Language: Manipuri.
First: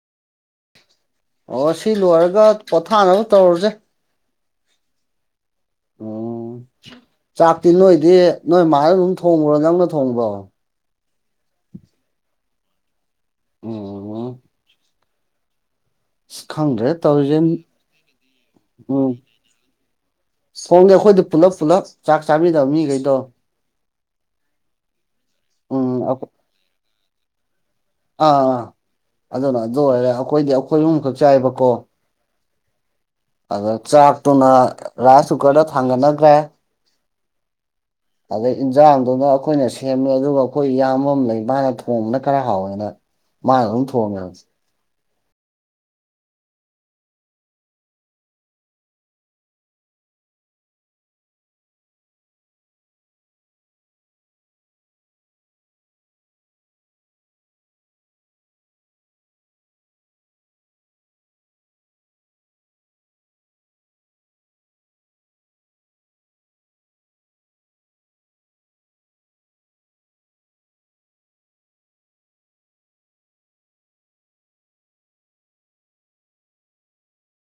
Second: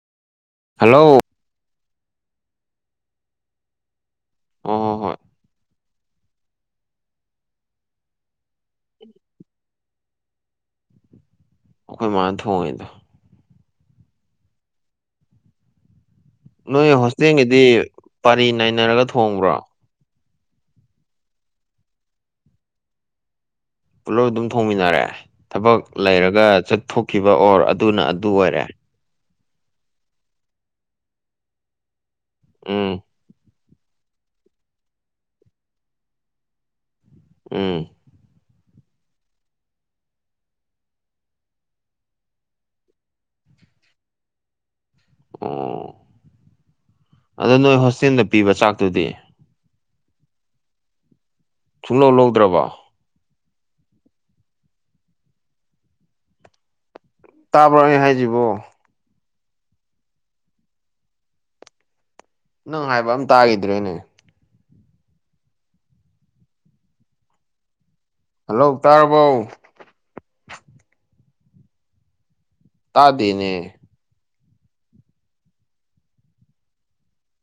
ꯍꯜꯂꯣ ꯑꯣ ꯁꯤ ꯂꯣꯏꯔꯒ ꯄꯣꯊꯥꯅꯕ ꯇꯧꯔꯁꯦ ꯍꯣꯏ ꯍꯣꯏ ꯍꯣꯏ ꯎꯝ ꯆꯥꯛꯇꯤ ꯅꯣꯏꯗꯤ ꯅꯣꯏ ꯃꯥꯅ ꯑꯗꯨꯝ ꯊꯣꯡꯕ꯭ꯔꯣ ꯅꯪꯅ ꯊꯣꯡꯕ꯭ꯔꯣ ꯑꯩꯈꯣꯏ ꯃꯥꯅ ꯊꯣꯡꯉꯤꯅꯦ ꯑꯣꯝ ꯈꯪꯗ꯭ꯔꯦ ꯅꯣꯏ ꯇꯧꯔꯤꯁꯦ ꯍꯣꯁꯇꯦꯜꯒꯤꯗꯤ ꯄꯥꯂꯤ ꯅꯥꯏꯅꯔꯒ ꯎꯝ ꯊꯣꯡꯕ꯭ꯔꯣ ꯊꯣꯡꯗꯦ ꯑꯩꯈꯣꯏꯗꯤ ꯄꯨꯂꯞ ꯄꯨꯜꯂꯞ ꯆꯥꯛ ꯆꯥꯃꯤꯟꯅꯕ ꯃꯤꯈꯩꯗꯣ ꯄꯨꯜꯂꯞ ꯑꯗꯨꯝ ꯊꯣꯡꯃꯤꯟꯅꯔꯦ ꯊꯕꯛ ꯎꯝ ꯂꯩꯔꯒ ꯆꯠꯊꯣꯛꯈꯤꯕ ꯑꯣꯔ ꯑꯗꯨꯅ ꯑꯗꯨ ꯑꯥꯥ ꯑꯣꯏꯔꯦ ꯑꯥ ꯑꯗꯨꯅ ꯑꯗꯨ ꯑꯣꯏꯔꯦ ꯑꯩꯈꯣꯏꯗꯤ ꯑꯩꯈꯣꯏ ꯑꯍꯨꯝꯈꯛ ꯆꯥꯏꯕꯀꯣ ꯎꯝ ꯑꯗ ꯆꯥꯛꯇꯨꯅ ꯔꯥꯏꯁ ꯀꯨꯀꯔꯗ ꯊꯥꯡꯒꯠꯅꯈ꯭ꯔꯦ ꯎꯝ ꯑꯗꯩ ꯏꯟꯖꯥꯡꯗꯨꯅ ꯑꯩꯈꯣꯏꯅ ꯁꯦꯝꯃꯦ ꯑꯗꯨꯒ ꯑꯩꯈꯣꯏ ꯏꯌꯥꯝꯕ ꯑꯃ ꯂꯩ ꯃꯥꯅ ꯊꯣꯡꯕꯅ ꯈꯔ ꯍꯥꯎꯋ ꯃꯥꯅ ꯑꯗꯨꯝ ꯊꯣꯡꯉꯦꯕ ꯑꯣ ꯑꯗꯣ ꯅꯣꯏ ꯍꯣꯁꯇꯦꯜꯗ ꯄꯤꯕ ꯆꯥꯛꯇꯨꯗꯤ ꯁꯨꯡꯂꯧ ꯂꯧꯗ꯭ꯔꯕ ꯇꯥꯕ꯭ꯔꯣ ꯑꯩ ꯍꯥꯏꯖꯤꯕꯣ ꯅꯪ ꯍꯥꯏꯕ ꯑꯝ ꯇꯥꯈꯤꯗ꯭ꯔꯦꯅꯦ ꯍꯜꯂꯣ ꯇꯥꯔꯕꯧ ꯇꯥꯗꯦꯅꯦ